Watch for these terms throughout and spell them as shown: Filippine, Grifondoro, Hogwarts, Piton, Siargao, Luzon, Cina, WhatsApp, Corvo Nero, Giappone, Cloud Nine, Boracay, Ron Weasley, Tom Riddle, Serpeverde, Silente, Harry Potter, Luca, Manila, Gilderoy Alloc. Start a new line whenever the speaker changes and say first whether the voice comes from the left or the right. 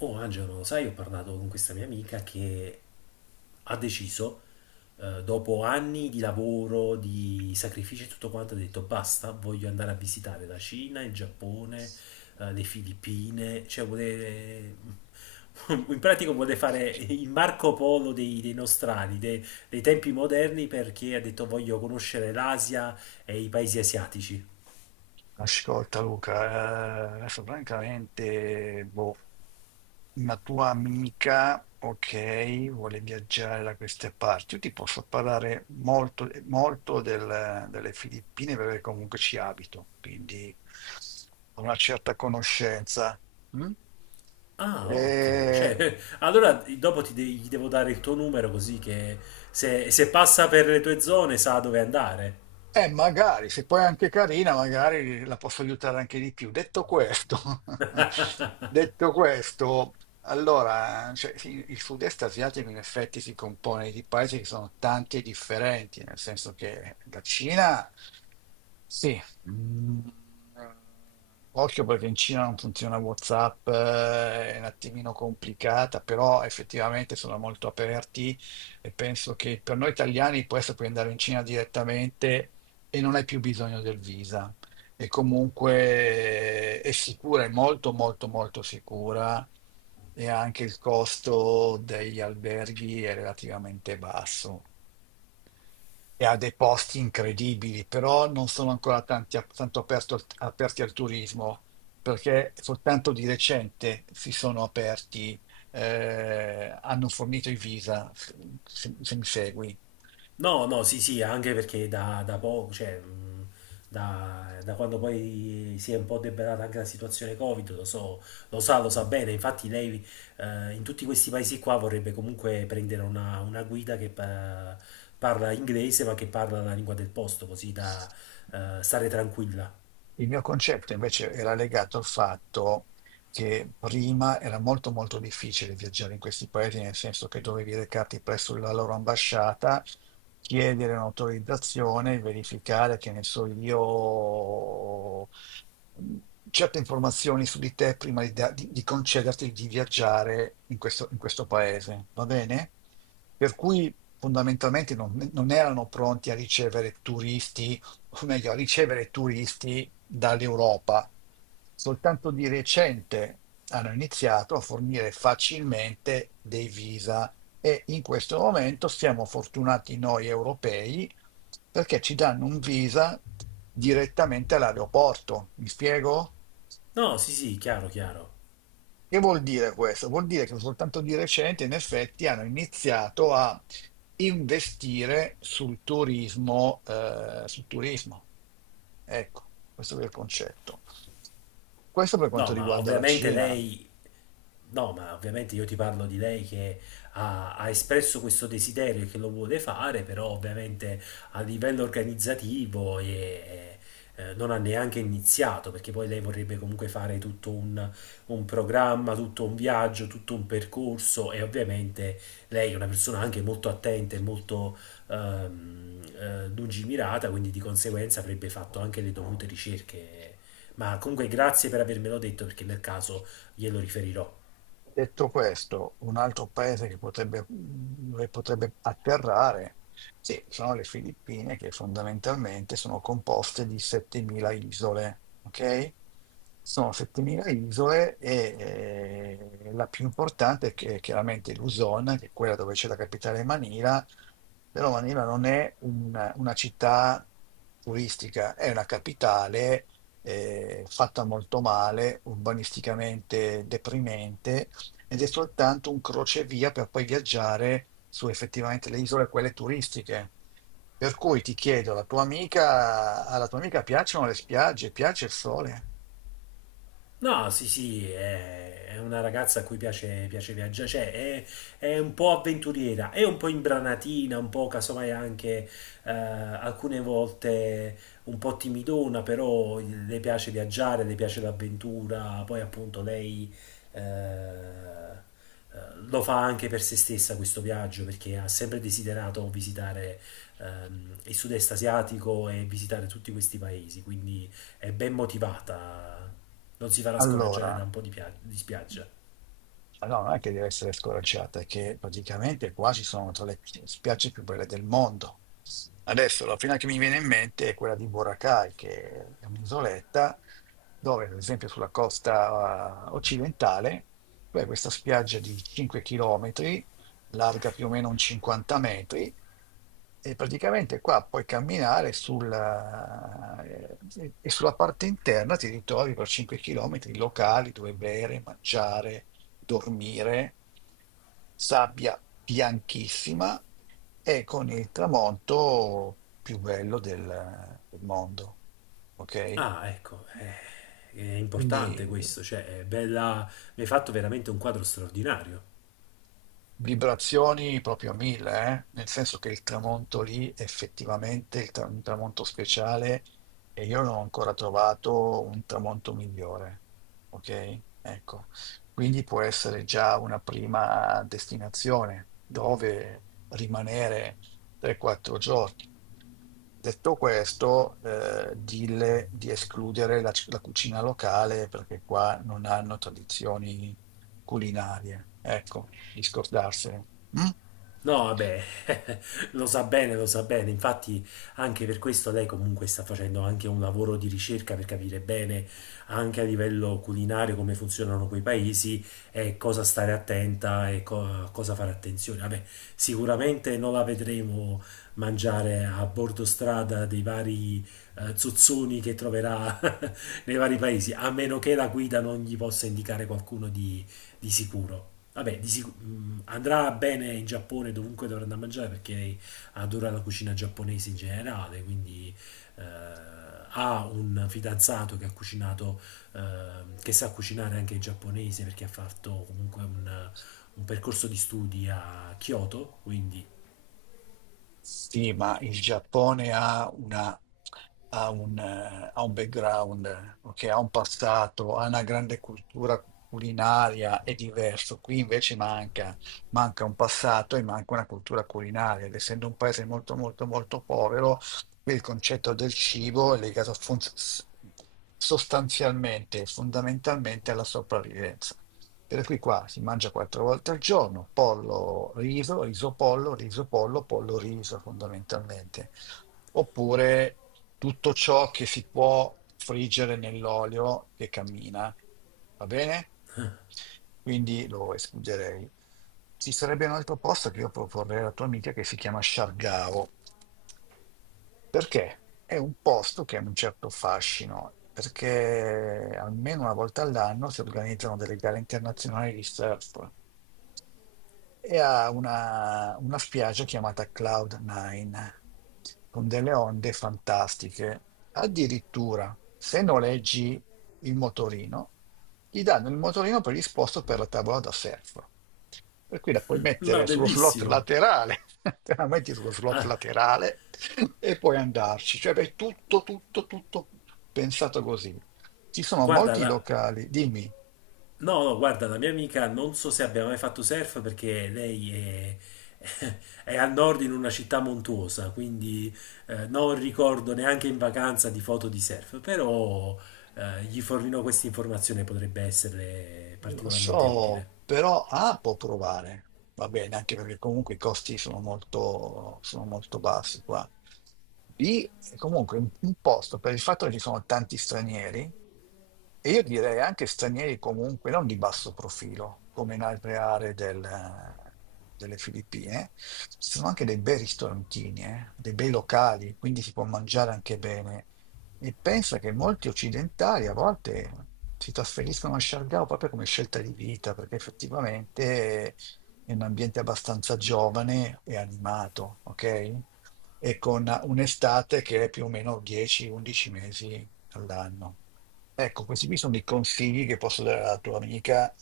left: Oh Angelo, sai, ho parlato con questa mia amica che ha deciso, dopo anni di lavoro, di sacrifici e tutto quanto, ha detto basta, voglio andare a visitare la Cina, il Giappone, le Filippine, cioè vuole... In pratica vuole fare il Marco Polo dei nostrani, dei tempi moderni, perché ha detto voglio conoscere l'Asia e i paesi asiatici.
right: Ascolta Luca, adesso francamente, boh, una tua amica, ok, vuole viaggiare da queste parti. Io ti posso parlare molto, molto delle Filippine perché comunque ci abito, quindi ho una certa conoscenza. Mm?
left: Ah, ottimo.
right: Eh,
left: Cioè, allora dopo gli devo dare il tuo numero così che se passa per le tue zone sa dove andare.
right: Magari, se poi è anche carina, magari la posso aiutare anche di più. Detto questo, detto questo, allora, cioè, sì, il sud-est asiatico in effetti si compone di paesi che sono tanti e differenti, nel senso che la Cina, sì, mm, occhio perché in Cina non funziona WhatsApp, è un attimino complicata, però effettivamente sono molto aperti e penso che per noi italiani può essere puoi andare in Cina direttamente e non hai più bisogno del visa. E comunque è sicura, è molto molto molto sicura e anche il costo degli alberghi è relativamente basso e ha dei posti incredibili, però non sono ancora tanti, aperti al turismo, perché soltanto di recente si sono aperti, hanno fornito i visa, se mi segui.
left: No, no, sì, sì, anche perché da poco, cioè, da quando poi si è un po' debellata anche la situazione Covid, lo so, lo sa bene. Infatti lei in tutti questi paesi qua vorrebbe comunque prendere una guida che parla inglese ma che parla la lingua del posto, così da stare tranquilla.
right: Il mio concetto invece era legato al fatto che prima era molto molto difficile viaggiare in questi paesi, nel senso che dovevi recarti presso la loro ambasciata, chiedere un'autorizzazione, verificare che ne so io, mh, certe informazioni su di te prima di concederti di viaggiare in questo paese, va bene? Per cui fondamentalmente non erano pronti a ricevere turisti o meglio, a ricevere turisti dall'Europa. Soltanto di recente hanno iniziato a fornire facilmente dei visa e in questo momento siamo fortunati noi europei perché ci danno un visa direttamente all'aeroporto. Mi spiego?
left: No, sì, sì, chiaro, chiaro.
right: Che vuol dire questo? Vuol dire che soltanto di recente, in effetti, hanno iniziato a investire sul turismo, sul turismo. Ecco, questo è il concetto. Questo per
left: No,
right: quanto
left: ma
right: riguarda la
left: ovviamente
right: Cina.
left: lei No, ma ovviamente io ti parlo di lei che ha espresso questo desiderio e che lo vuole fare, però ovviamente a livello organizzativo non ha neanche iniziato, perché poi lei vorrebbe comunque fare tutto un programma, tutto un viaggio, tutto un percorso e ovviamente lei è una persona anche molto attenta e molto lungimirata, quindi di conseguenza avrebbe fatto anche le dovute ricerche. Ma comunque grazie per avermelo detto, perché nel caso glielo riferirò.
right: Detto questo, un altro paese che potrebbe, dove potrebbe atterrare, sì, sono le Filippine, che fondamentalmente sono composte di 7.000 isole, ok? Sono 7.000 isole e la più importante chiaramente Luzon, che è quella dove c'è la capitale Manila. Però Manila non è una città turistica, è una capitale fatta molto male, urbanisticamente deprimente, ed è soltanto un crocevia per poi viaggiare su effettivamente le isole, quelle turistiche. Per cui ti chiedo, alla tua amica piacciono le spiagge, piace il sole?
left: No, sì, sì, è una ragazza a cui piace, piace viaggiare, cioè è un po' avventuriera, è un po' imbranatina, un po' casomai anche alcune volte un po' timidona, però le piace viaggiare, le piace l'avventura, poi appunto lei eh, eh, lo fa anche per se stessa questo viaggio, perché ha sempre desiderato visitare il sud-est asiatico e visitare tutti questi paesi, quindi è ben motivata. Non si farà scoraggiare da
right: Allora.
left: un po' di, di spiaggia.
right: Ma no, non è che deve essere scoraggiata, è che praticamente qua ci sono tra le spiagge più belle del mondo. Adesso la prima che mi viene in mente è quella di Boracay, che è un'isoletta dove, ad esempio, sulla costa occidentale, tu hai questa spiaggia di 5 km, larga più o meno un 50 metri, e praticamente qua puoi camminare e sulla parte interna ti ritrovi per 5 km locali dove bere, mangiare, dormire, sabbia bianchissima e con il tramonto più bello del mondo. Ok?
left: Ah, ecco, è importante
right: Quindi.
left: questo, cioè è bella, mi hai fatto veramente un quadro straordinario.
right: Vibrazioni proprio a mille, eh? Nel senso che il tramonto lì effettivamente è un tramonto speciale e io non ho ancora trovato un tramonto migliore, ok? Ecco, quindi può essere già una prima destinazione dove rimanere 3-4 giorni. Detto questo, dille di escludere la cucina locale perché qua non hanno tradizioni culinarie. Ecco, di scordarsene. Mm?
left: No, vabbè, lo sa bene, lo sa bene. Infatti, anche per questo lei comunque sta facendo anche un lavoro di ricerca per capire bene, anche a livello culinario, come funzionano quei paesi e cosa stare attenta e a cosa fare attenzione. Vabbè, sicuramente non la vedremo mangiare a bordo strada dei vari zozzoni che troverà nei vari paesi, a meno che la guida non gli possa indicare qualcuno di sicuro. Vabbè, andrà bene in Giappone dovunque dovrà andare a mangiare perché adora la cucina giapponese in generale, quindi eh, ha un fidanzato che ha cucinato, che sa cucinare anche il giapponese perché ha fatto comunque un percorso di studi a Kyoto, quindi...
right: Sì, ma il Giappone ha una, ha un background, ok, ha un passato, ha una grande cultura culinaria, è diverso. Qui invece manca un passato e manca una cultura culinaria, ed essendo un paese molto molto molto povero, il concetto del cibo è legato sostanzialmente e fondamentalmente alla sopravvivenza. Per cui qua si mangia quattro volte al giorno, pollo, riso, riso, pollo, pollo, riso fondamentalmente, oppure tutto ciò che si può friggere nell'olio che cammina, va bene? Quindi lo escluderei. Ci sarebbe un altro posto che io proporrei alla tua amica che si chiama Sciargao, perché è un posto che ha un certo fascino, perché almeno una volta all'anno si organizzano delle gare internazionali di surf e ha una spiaggia chiamata Cloud Nine, con delle onde fantastiche. Addirittura, se noleggi il motorino, gli danno il motorino predisposto per la tavola da surf. Per cui la puoi
left: Ma
right: mettere sullo slot
left: bellissimo!
right: laterale, te la metti sullo slot
left: Ah,
right: laterale e puoi andarci. Cioè, è tutto, tutto, tutto pensato così. Ci sono
left: guarda,
right: molti locali, dimmi.
left: no, no, guarda, la mia amica non so se abbia mai fatto surf perché lei è, è a nord in una città montuosa, quindi non ricordo neanche in vacanza di foto di surf, però gli fornirò questa informazione, potrebbe essere
right: Lo
left: particolarmente
right: so,
left: utile.
right: però può provare, va bene, anche perché comunque i costi sono molto bassi qua. B È comunque un posto, per il fatto che ci sono tanti stranieri, e io direi anche stranieri comunque non di basso profilo, come in altre aree delle Filippine. Ci sono anche dei bei ristorantini, dei bei locali, quindi si può mangiare anche bene. E pensa che molti occidentali a volte si trasferiscono a Siargao proprio come scelta di vita, perché effettivamente è un ambiente abbastanza giovane e animato, ok? E con un'estate che è più o meno 10-11 mesi all'anno. Ecco, questi qui sono i consigli che posso dare alla tua amica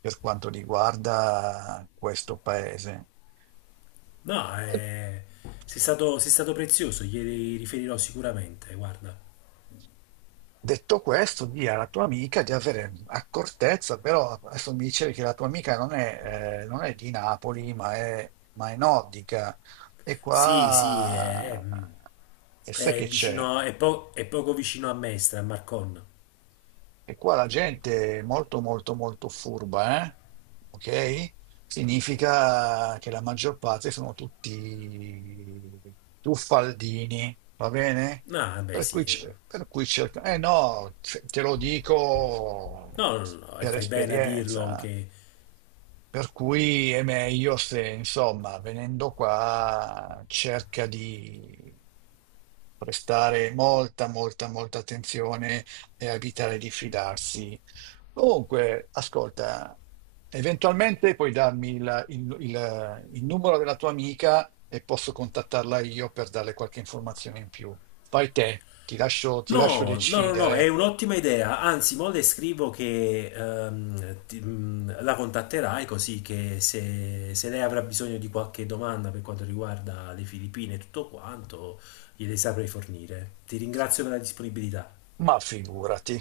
right: per quanto riguarda questo paese.
left: No, è, sei stato prezioso, gli riferirò sicuramente, guarda.
right: Detto questo, di' alla tua amica di avere accortezza, però adesso mi dicevi che la tua amica non è, non è di Napoli, ma è nordica. E
left: Sì, sì, è
right: qua, e sai
left: è
right: che c'è?
left: vicino, è, è poco vicino a Mestre, a Marcon.
right: E qua la gente è molto molto molto furba, eh? Ok? Significa che la maggior parte sono tutti tuffaldini, va bene?
left: Ah, beh,
right: Per cui,
left: sì.
right: cerca... Eh no, te lo dico
left: No, no, no, e
right: per
left: fai bene a dirlo
right: esperienza.
left: che...
right: Per cui è meglio se, insomma, venendo qua, cerca di prestare molta, molta, molta attenzione e a evitare di fidarsi. Comunque, ascolta, eventualmente puoi darmi il numero della tua amica e posso contattarla io per darle qualche informazione in più. Fai te, ti lascio
left: No, no, no, no, è
right: decidere,
left: un'ottima idea. Anzi, mo le scrivo che la contatterai così che se lei avrà bisogno di qualche domanda per quanto riguarda le Filippine e tutto quanto, gliele saprai fornire. Ti ringrazio per la disponibilità.
right: ma figurati.